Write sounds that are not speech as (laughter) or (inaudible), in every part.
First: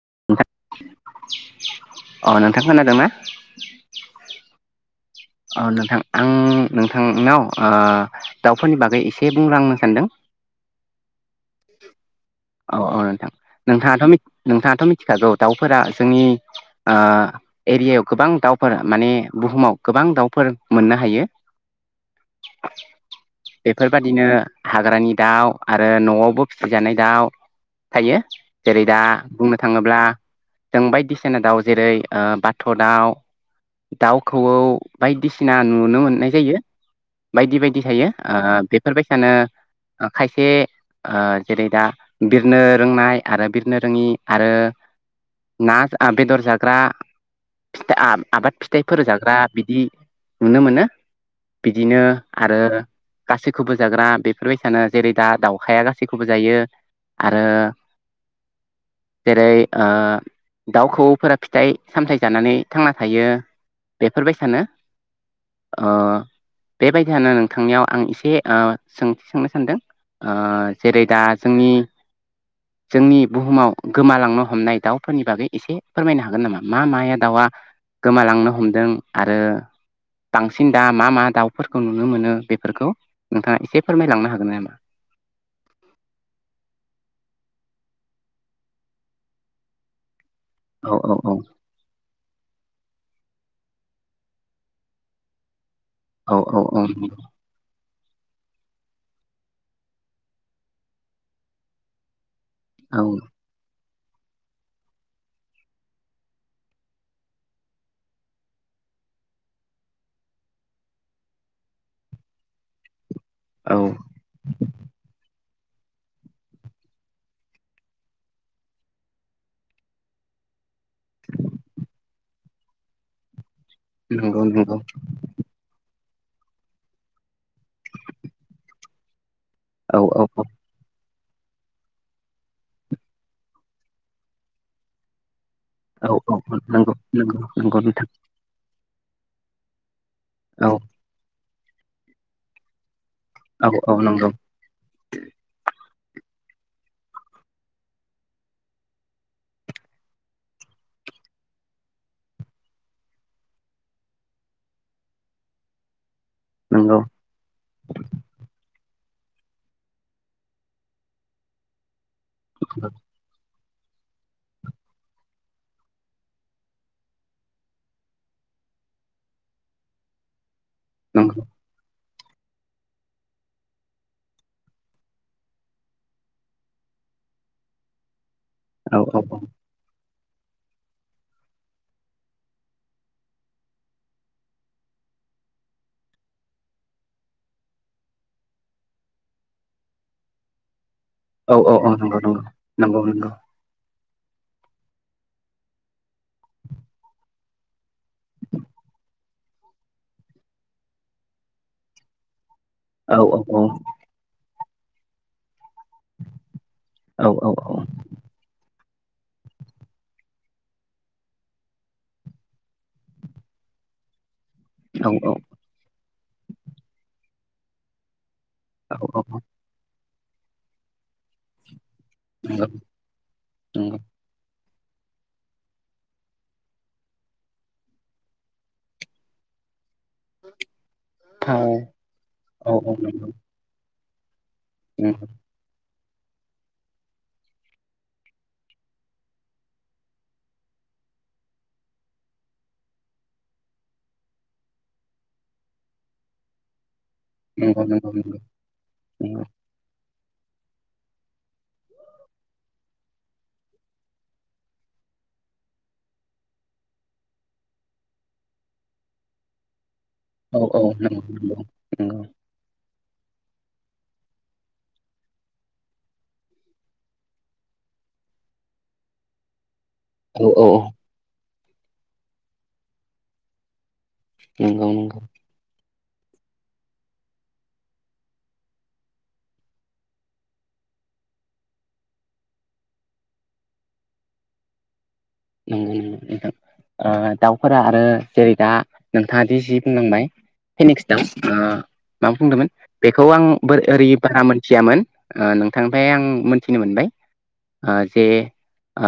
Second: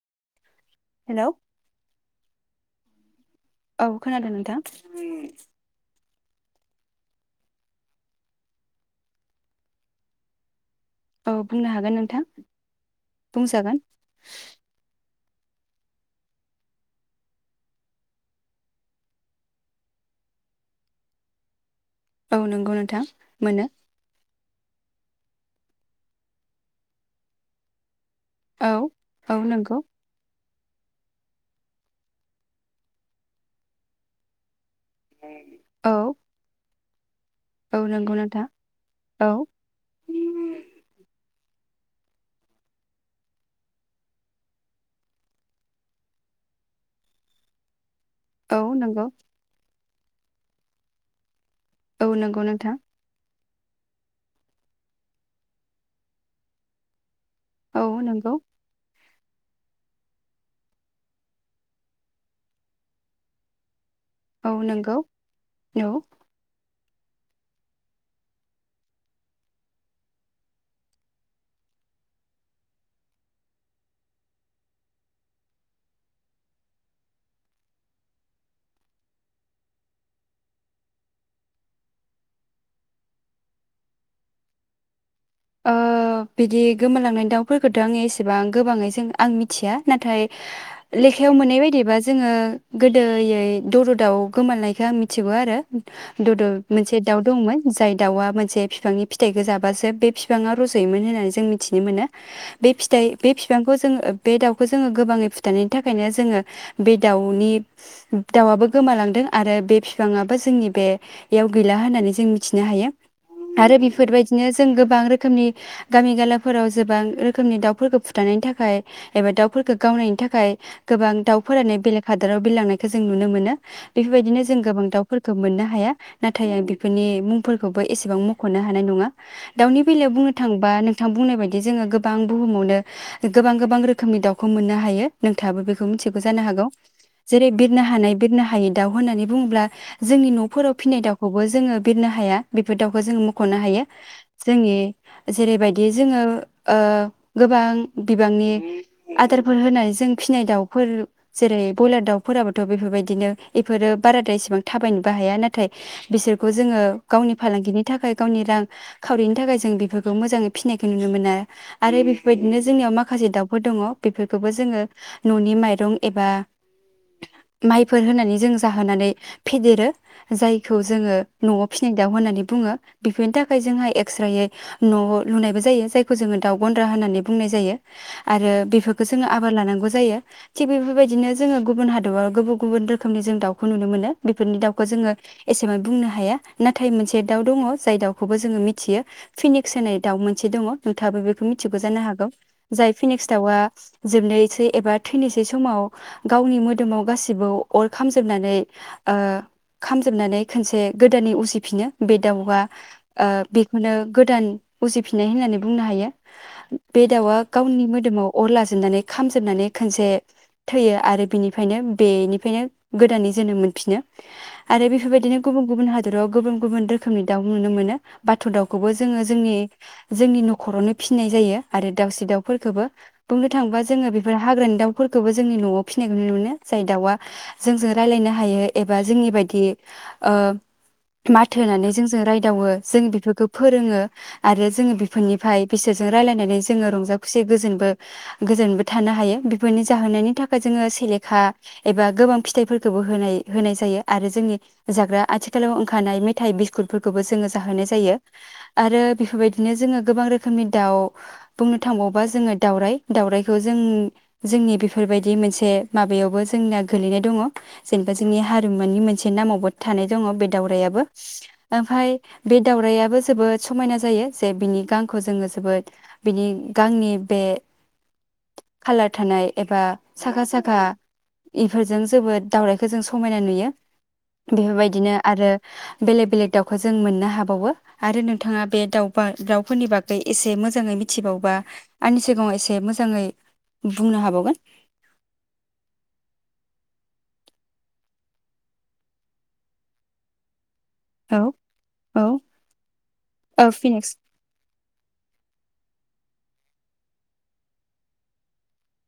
(inaudible) Hello? थां खोना दोंना? औ खोनादो नोंथां। अ नोंथां। आं नोंथां नाव ओ दाउ फोरनि बागै एसे बुंलांनो सान्दों। औ बुंनो हागोन नोंथां। औ औ नोंथां बुंजागोन नोंथाङाथ' मि नोंथाङाथ' मि मिथिखागौ दाउ फोरा जोंनि एरिया याव गोबां दाउ फोर माने बुहुमाव गोबां दाउ फोर मोननो हायो। औ नंगौ नोंथां मोनो। बेफोरबादिनो हाग्रानि दाउ आरो न'आवबो फिसि जानाय दाउ। थायो औ जेरै दा औ बुंनो नंगौ थाङोब्ला जों बायदि सिना दाउ जेरै बाथ' दाउ, दाउ खौऔ बायदि सिना औ नुनो मोननाय जायो। बायदि औ बायदि थायो नंगौ ओ नोंथां बेफोर औ बायसानो खायसे जेरै दा बिरनो रोंनाय आरो बिरनो रोङि आरो ना आ बेदर जाग्रा। आ आबाद औ फिथाइ फोर नंगौ जाग्रा बिदि नुनो मोनो। बिदिनो औ नंगौ आरो नोंथां गासै खौबो जाग्रा बेफोर बायसानो जेरै दा दाउखाया गासै खौबो जायो। आरो औ नंगौ जेरै दाउ खौफोरा फिथाइ सामथाय जानानै थांना थायो। बेफोर बाय औ सानो नंगौ ओ औ बेबायदि यानो नोंथां नियाव आं एसे सोंथि सोंनो सानदों जेरै दा जोंनि जोंनि बुहुमाव गोमालांनो हमनाय दाउ फोरनि बागै एसे फोरमायनो हागोन नामा मा माया दाउआ गोमालांनो हमदों आरो बांसिन दा मा मा दाउ फोरखौ नुनो मोनो बेफोरखौ नोंथाङा एसे फोरमाय लांनो हागोन नामा? ओ बिदि गोमालांनाय दाउ फोरखौथ' आङो एसेबां गोबाङै जों आं मिथिया नाथाय औ औ औ लेखायाव मोननाय बायदिबा जोङो गोदो यै दद' दाव गोमालायखौ आं मिथिगौ आरो। औ दद' औ मोनसे दाउ दंमोन। जाय दाउआ मोनसे बिफांनि फिथाइखौ जाबासो बे फि बिफांया रज'योमोन होननानै जों मिथिनो मोनो। बे औ फिथाइ बे फिफांखौ जों जोङो बे दाउखौ जोङो गोबाङै फुथारनायनि थाखायनो जोङो बे दाउनि दाउ आबो गोमालांदों आरो बे फिफां आबो जोंनि बेयाव गैला होननानै जों मिथिनो हायो। औ आरो बेफोर बायदिनो जों गोबां रोखोम जोंनि गामि गाला फोराव गोबां रोखोमनि दाउफोरखौ फुथानायनि थाखाय एबा दाउफोरखौ गावनायनि थाखाय गोबां दाउ फोरानो बेलेग हादराव बिरलां नायखौ जों नुनो मोनो। बेफोर नंगौ बायदिनो जों नंगौ गोबां दाउ फोरखौ मोननो हाया। नाथाय आं बेफोरनि मुंफोरखौबो एसेबां मख'नो हानाय नङा औ बेलायाव औ बुंनो औ थांबा नों नोंथां बुंनाय बायदि जोङो गोबां बुहुमावनो गोबां गोबां रोखोमनि दाउखौ मोननो हायो। थाबो बेखौ मिथि औ औ जानो हागौ नंगौ नंगौ जेरै नंगौ बिरनो नोंथां हानाय, बिरनो हायै दाउ होननानै बुङोब्ला जोंनि औ न'फोराव फिनाय दाउखौबो जोङो बिरनो हाया बेफोर दाव जों मख'नो औ हायो। औ नंगौ जोंनि जेरैबायदि बिदि जोङो आ गोबां बिबांनि आदारफोर होनानै जों फिसिनाय दाउफोर जेरै ब्रयलार दाउफोराबोथ' बेफोरबायदिनो बेफोरो बाराद्राय एसेबां थाबायनोबो हाया नाथाय बिसोरखौ जोङो नंगौ गावनि फालांगिनि थाखाय गावनि रां खावरिनि थाखाय जों बेफोरखौ मोजाङै फिनायखौ नुनो मोना आरो बेबायदिनो जोंनि माखासे दाउ हदङ बेफोरखौबो जोङो न'नि माइरं एबा माइफोर होनानै जों जाहोनानै फेदेरो जाय जोङो नंगौ न'आव फिसिनाय दाउ होननानै बुङो बेफोरनि थाखाय जोंहा एक्स्रायै न' लुनायबो जायो जायखौ जोङो दाउ गन्द्रा होननानै बुंनाय जायो। आरो औ बेफोरखौ औ जोङो आबार लानांगौ जायो। थिग बेफोरबायदिनो जोङो गुबुन हादराव गुबुन गुबुन रोखोमनि जों दाउखौ नुनो मोनो बेफोरनि दाउखौ जोङो एसेबां बुंनो हाया नाथाय मोनसे दाउ दङ जाय दाउखौबो जोङो मिथियो फिनिक्स होनाय दाउ मोनसे दङ नोंथाङाबो बेखौ औ मिथिगौ औ जानो नंगौ हागौ जाय नंगौ नंगौ फिनेक्स नंगौ दाउआ जोबनोसै एबा थैनोसै समाव गावनि मोदोमाव गासिबो अर खामजोबनानै खामजोबनानै खनसे गोदानै उसिफिनो बे दाउआ औ ओ औ औ बेखौनो गोदान उजिफिननाय होननानै बुंनो हायो बे औ दाउआ औ औ गावनि मोदोमाव अर लाजेननानै खामजोबनानै खनसे थैयो आरो बिनिफ्रायनो बेनिफ्रायनो गोदानै जोनोम मोनफिनो आरो नंगौ नंगौ बेफोरबायदिनो गुबुन गुबुन हाद राव गुबुन गुबुन रोखोमनि दाउ नुनो मोनो। दाउखौबो औ जोङो जोंनि जोंनि न'खरावनो फिनाय जायो। आरो दाउसे दाउफोरखौबो बुंनो थाङोबा जोङो बेफोर हाग्रानि दाउफोरखौबो जोंनि न'आव फिसिनायखौ नुनो मोनो जाय दाउआ जोंजों राय्लायनो हायो एबा जोंनि बायदि आ माथो होनानै जोंजों रायदावो औ जों नंगौ बेफोर फोरोङो आरो जोङो बेफोरनिफ्राय बेसे (unintelligible) रायलायनानै जोङो रंजा खुसिबो गोजोनबो गोजैनबो थानो हायो बेफोरनि जाहोनायनि थाखाय जोङो सेलेखा एबा गोबां फिथाइफोरखौबो होनाय होनाय जायो आरो जोंनि जाग्रा आथिखालाव ओंखारानाय मेथाइ बिस्कुट फोरखौबो जोङो नंगौ जाहोनाय नंगौ जायो। नंगौ आरो नंगौ बेफोरबायदिनो जोङो गोबां रोखोमनि दाउ बुंनो थांबावोबा जोङो दाउराइ दाउराइखौ जों जोंनि बेफोरबायदि मोनसे माबायावबो जोंना गोलैनाय दङ' जेनेबा जोंनि हारिमुनि मोनसे नामावबो (unintelligible) दङ बे औ औ दाउराइआबो नंगौ नंगौ ओमफाय नंगौ बे दाउराइया जोबोद समायना जायो जे बिनि गांखौ जोङो जोबोद बिनि गांनि बे कालार थानाय एबा औ साखा औ साखा औ बेफोरजों जोबोद दावउराइखौ जों समायना नुयो। नंगौ बेफोरबायदिनो आरो बेलेग बेलेग दाउखौ जों मोननो हाबावो। आरो नोंथाङा बे दाउ दाउफोरनि बागै एसे मोजाङै मिथिबावबा आंनि सिगाङाव एसे मोजाङै बुंनो हाबावगोन। नंगौ नंगौ नोंथां दाउफोरा आरो जेरै दा नोंथाङादि जि बुंलांबाय फिनिक्स दाउ औ ओ औ मा बुंदोंमोन बेखौ आं औ ओरै फिनिक्स बारा मोनथियामोन ओ नों थांनिफ्राय आं मोनथिनो मोनबाय ओ जे ओ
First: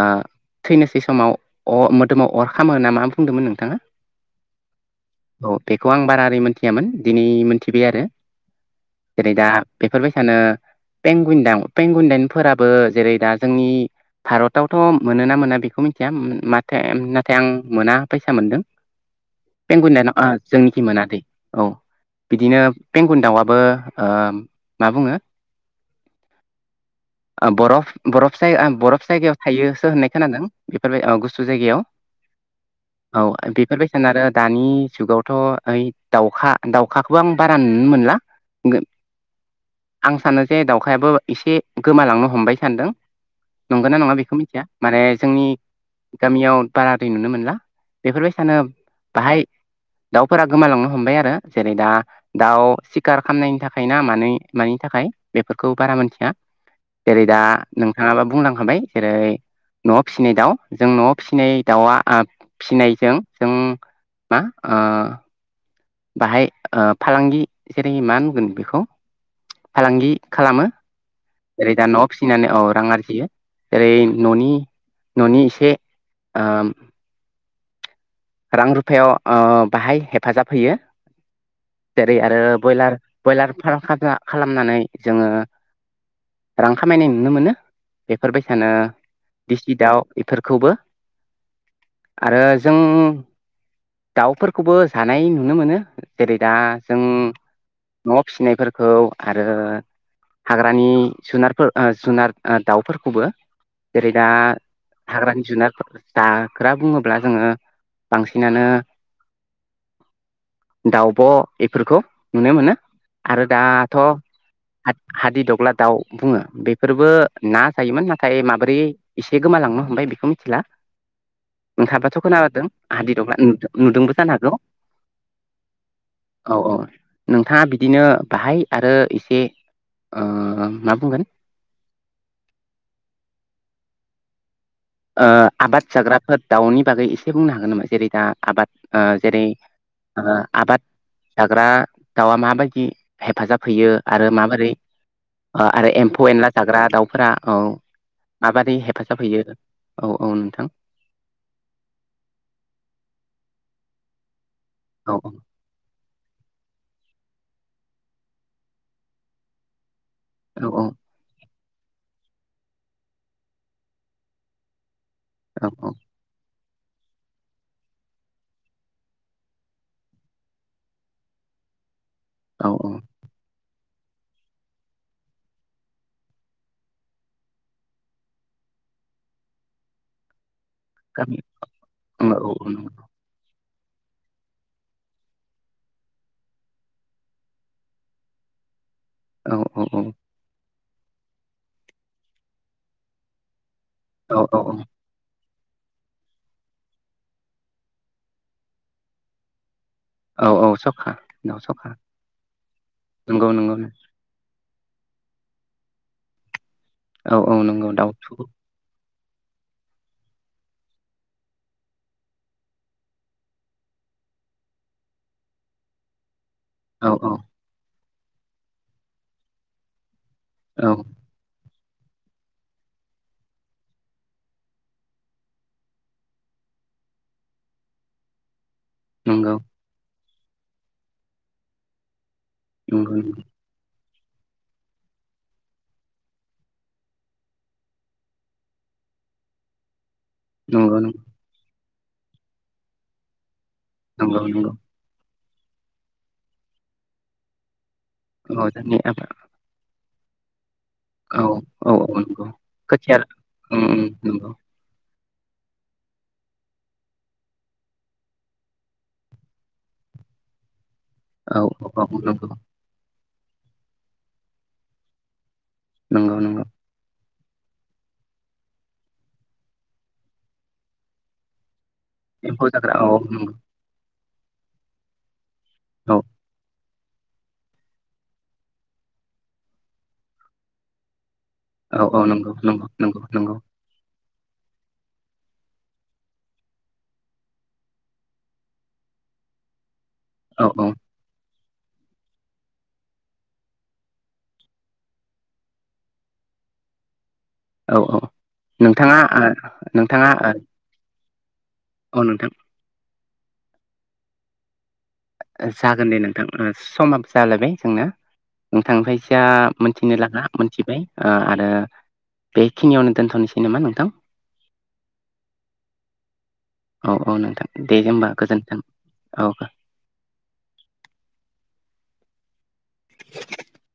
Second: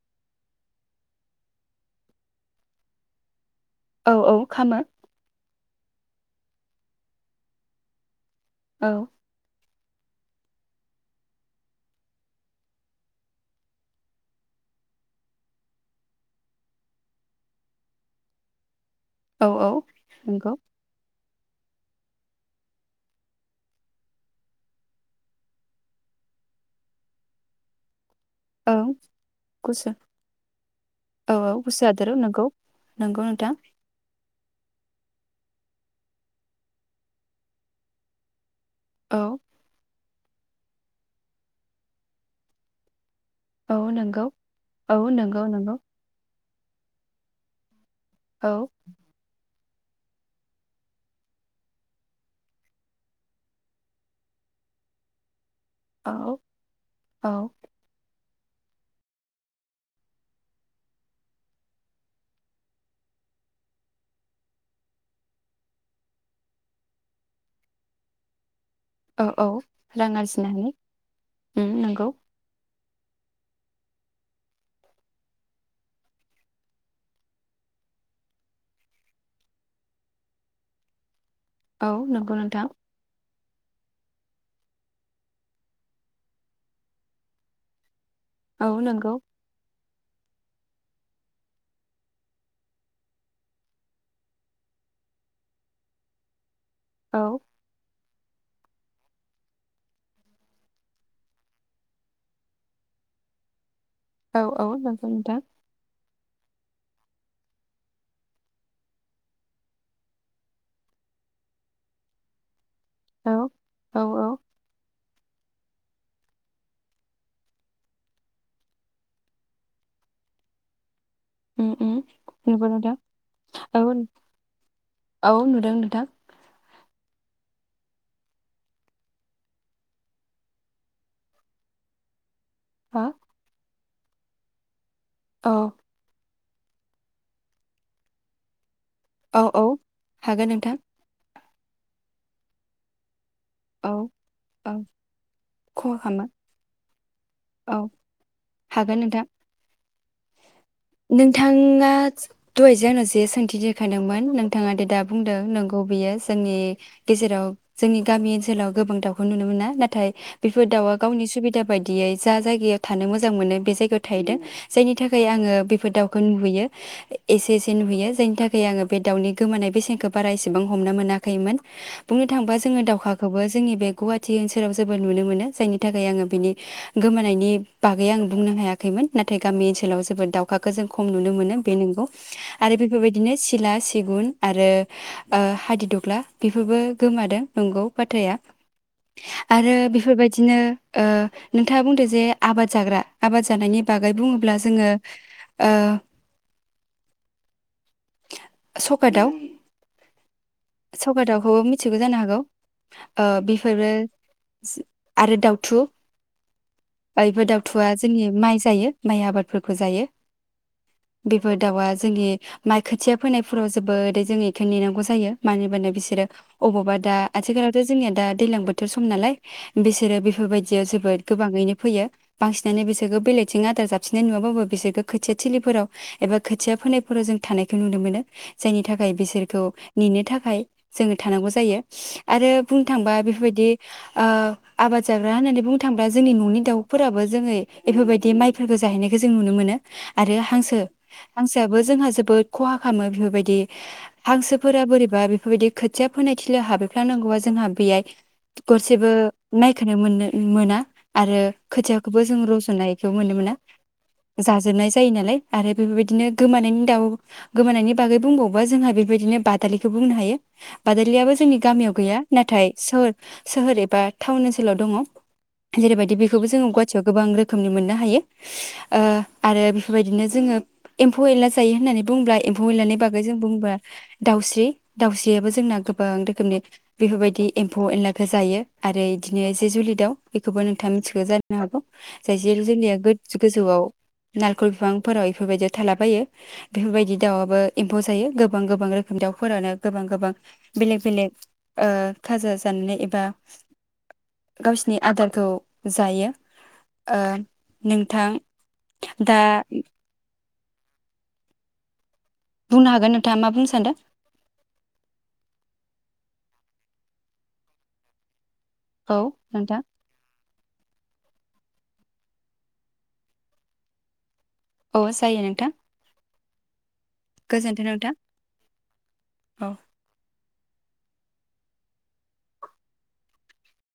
थैनोसै समाव अ मोदोमाव अर खामो ना मा बुंदोंमोन नोंथाङा? औ औ खामो। औ बेखौ आं बारा ओरै मोनथियामोन दिनै मोनथिबाय आरो। औ जेरै दा बेफोरबायसानो पेंगुइन दाउ पेंगुइन दावफोराबो जेरै दा जोंनि भारतावथ' मोनोना मोना बेखौ बेखौ मिथिया माथो नाथाय आं मोना बायसा मोनदों। औ औ पेंगुइन दाउ (unintelligible) नंगौ जोंनिखि मोनाखै औ बिदिनो पेंगुइन दाउआबो ओ मा बुङो बरफ बरफ जाय औ बरफ जायगायाव थायोसो गुसु होननाय खोनादों। बेफोर औ गुसु जायगायाव नंगौ औ नोंथां बेफोरबायसानो आरो दानि जुगावथ' ओइ दाउखा दाउखाखौबो आं बारा नुनो मोनला। औ आं सानो जे दाउखायाबो एसे गोमालांनो हमबाय सानदों। औ नंगौना नङा नंगौ बेखौ मिथिया औ माने नंगौ जोंनि नंगौ गामियाव बारा दै नुनो मोनला। औ बेफोरबायसानो बाहाय दाउफोरा गोमालांनो हमबाय आरो जेरै दा दाउ सिखार खालामनायनि थाखाय ना मा मानि थाखाय बेफोरखौ बारा मिथिया औ जेरै औ दा नोंथाङाबा बुंलांखाबाय जेरै न'आव फिसिनाय दाउ। जों न'आव फिसिनाय दाउआ फिसिनायजों जों मा ओ बाहाय फालांगि जेरै मा नुगोन बेखौ औ औ फालांगि रां आरजिनो खालामो हायो उम ओेरै दा न' नंगौ फिसिनानै अर रां आरजियो जेरै न'नि न'नि एसे रां रुफायाव बाहाय हेफाजाब होयो। औ जेरै नंगौ आरो नोंथां बयलार बयलार फार्म खालामनानै जोङो रां खामायनाय नुनो मोनो। औ बेफोरबायसानो नंगौ डिस्ट्रिक्टआव। बेफोरखौबो आरो जों। दाउफोरखौबो जानाय नुनो मोनो जेरै दा। जों औ। न'आव फिसिनायफोरखौ आरो हाग्रानि जुनारफोर ओ जुनार ओ दाउफोरखौबो। जेरै दा औ औ नंगौ नोंथां हाग्रानि जुनारफोर जा ग्रा बुङोब्ला जोङो। बांसिनानो दावब' बेफोरखौ नुनो मोनो। औ आरो दाथ'। औ औ हादि दग्ला दाउ बुङो बेफोरबो ना जायोमोन नाथाय माबोरै एसे गोमालांनो हमबाय बेखौ मिथिला। उम उम नोंथाङाबोथ' खोनाबोदों? नंगौ नोंथां दि दग्ला नुदो औ नुदोंबो जानो हागौ औ नुदों नोंथां औ औ। नोंथाङा बिदिनो बाहाय आरो एसे ओ मा बुंगोन? हो? ओ आबाद जाग्राफोर दाउनि बागै एसे बुंनो हागोन नामा जेरै दा आबाद। ओ औ जेरै औ ओ हागोन नोंथां आबाद। जाग्रा दाउआ माबायदि। हेफाजाब होयो औ आरो माबोरै औ ओ आरो खहा खालामा एम्फौ एनला जाग्रा दाउफोरा औ माबोरै हागोन हेफाजाब नोंथां होयो। औ औ नोंथां। नोंथाङा दहाय जे आंनाव जे सोंथि देरखांदोंमोन नों थाङादि दा औ बुंदों नोंगौ बियो जोंनि गेजेराव। जोंनि गामि ओनसोलाव गोबां दाउखौ नुनो मोना नाथाय। बेफोर औ दाउआ औ गावनि सुबिदा बायदियै जा जायगायाव थानो मोजां मोनो बे जायगायाव थायोदो जायनि थाखाय आङो औ बे फोर औ दाउखौ‌ नुहैयो। एसे एसे नुहैयो जायनि थाखाय आङो बे दाउनि गोमानाय बेसेनखौ बारा एसेबां हमनो मोनाखैमोन। बुंनो थाङोबा औ जोङो दावखौबो। जोंनि बे गुवाहाटि ओनसोलाव जोबोद नुनो मोनो जायनि थाखाय आङो बिनि गोमानायनि बागै आं बुंनो हायाखैमोन नाथाय गामि ओनसोलाव जोबोद दाउ खो जों खम नुनो गामि मोनो बे नोंगौ औ औ आरो बेफोरबादिनो सि सिला, सिगुन, आरो ओ हादिदग्ला बेफोरबो गोमादों नोंगौ बाथ्राया। औ आरो बेफोरबायदिनो ओ नोंथाङा बुंदो जे आबाद जाग्रा आबाद जानायनि बागै बुङोब्ला औ जोङो ओ सखा दाव औ औ सखा दाउ दावखौबो सखा मिथिगौ जानो हागौ ओ नंगौ नंगौ बेफोरबो (unintelligible) आरो दाउथु औ बायबो औ दावथुआ नंगौ जोंनि दाउथु माइ जायो। माइ आबादफोरखौ खौ जायो बेफोर दाउआ जोंनि माइ खोथिया फोनायफोराव जोबोदै जों बेखौ नेनांगौ जायो मानो होनबाना बिसोरो अबावबा औ दा औ आथिखालावथ' जोंनिया दा दैज्लां बोथोर सम नालाय बिसोरो बे बेफोरबायदियाव औ जोबोद गोबाङैनो फैयो बांसिननानै बिसोरखौ बेलेगथिं आदार जाबसिननाय नुवा (unintelligible) बिसोरखौ खोथिया थिलिफोराव एबा खोथिया फोनायफोराव जों थानायखौ नुनो मोनो जायनि थाखाय नंगौ बिसोरखौ नेनो थाखाय थाखाय जोङो थानांगौ जायो। आरो बुंनो थांबा नंगौ बेफोरबायदि ओ आबाद जाग्रा होननानै बुंनो थाङोब्ला जोंनि न'नि दावफोराबो जोङो बेफोरबायदि माइफोरखौ जाहैनाय जों नुनो मोनो आरो हांसो नंगौ हांसोआबो जोंहा जोबोद खहा खालामो बेफोरबायदि नंगौ नंगौ हांसोफोरा बोरैबा बेफोरबायदि खोथिया फोनाय थिलियाव हाबहैफ्लांनांगौबा जोंहा बेहाय औ जोंनि गरसेबो आबाद माइखौनो मोन्नो मोना। आरो औ औ औ खोथियाखौबो जों नंगौ रज'नायखौ खोथिया नुनो मोना। उम उम नंगौ जाजोबनाय जायो नालाय आरो बेबायदिनो गोमानायनि दाउ गोमानायनि बागै बुंबावोबा जोंहा बेबायदिनो बादालिखौ बुंनो हायो बादालियाबो जोंनि औ गामियाव औ औ गैया नंगौ नाथाय सोहोर सोहोर एबा टाउन ओनसोलाव दङ'। जेरैबायदि नंगौ बेफोरखौ नंगौ जोङो गुवाहटियाव गोबां रो रोखोमनि मोननो हायो ओ आरो बेफोरबायदिनो जोङो एम्फौ एनला जायो होननानै। बुंब्ला एम्फौ जाग्रा एनलानि औ बागै जों नंगौ बुंब्ला। दाउस्रि दाउस्रियाबो। जोंना गोबां औ रोखोमनि। बेफोरबायदि एम्फौ एनलाखौ जायो आरो इदिनो जे जुलि दाउ एखौबो नोंथाङा मिथिखौ जाद। नो हागौ औ औ जाय नंगौ जे नंगौ जुलिया नंगौ गोद नंगौ गोस। नारिखल बिफांफोराव इफोरबायदि थालाबायो बेफोरबायदि दाउआबो एम्फौ जायो गोबां गोबां रोखोम दाउफोरानो। गोबां गोबां औ औ बेलेक बेलेक। ओ थाजा जानानै एबा गावसिनि आदारखौ जायो ओ। औ औ नोंथां। नोंथाङा दा ओ नोंथाङा। आ। बुंनो हागोन नोंथाङा मा बुंनो सा। थान्द। जागोन दे नोंथां समाबो जालायबाय जोंना। औ नोंथांनिफ्रायसा नोंथां मोनथिनो लागा। मोनथिबाय ओ आरो बेखिनियावनो दोनथनोसै नामा नोंथां। अ जायो नोंथां। औ -औ नोंथां दे होमबा गोजोन्थों औ। (unintelligible)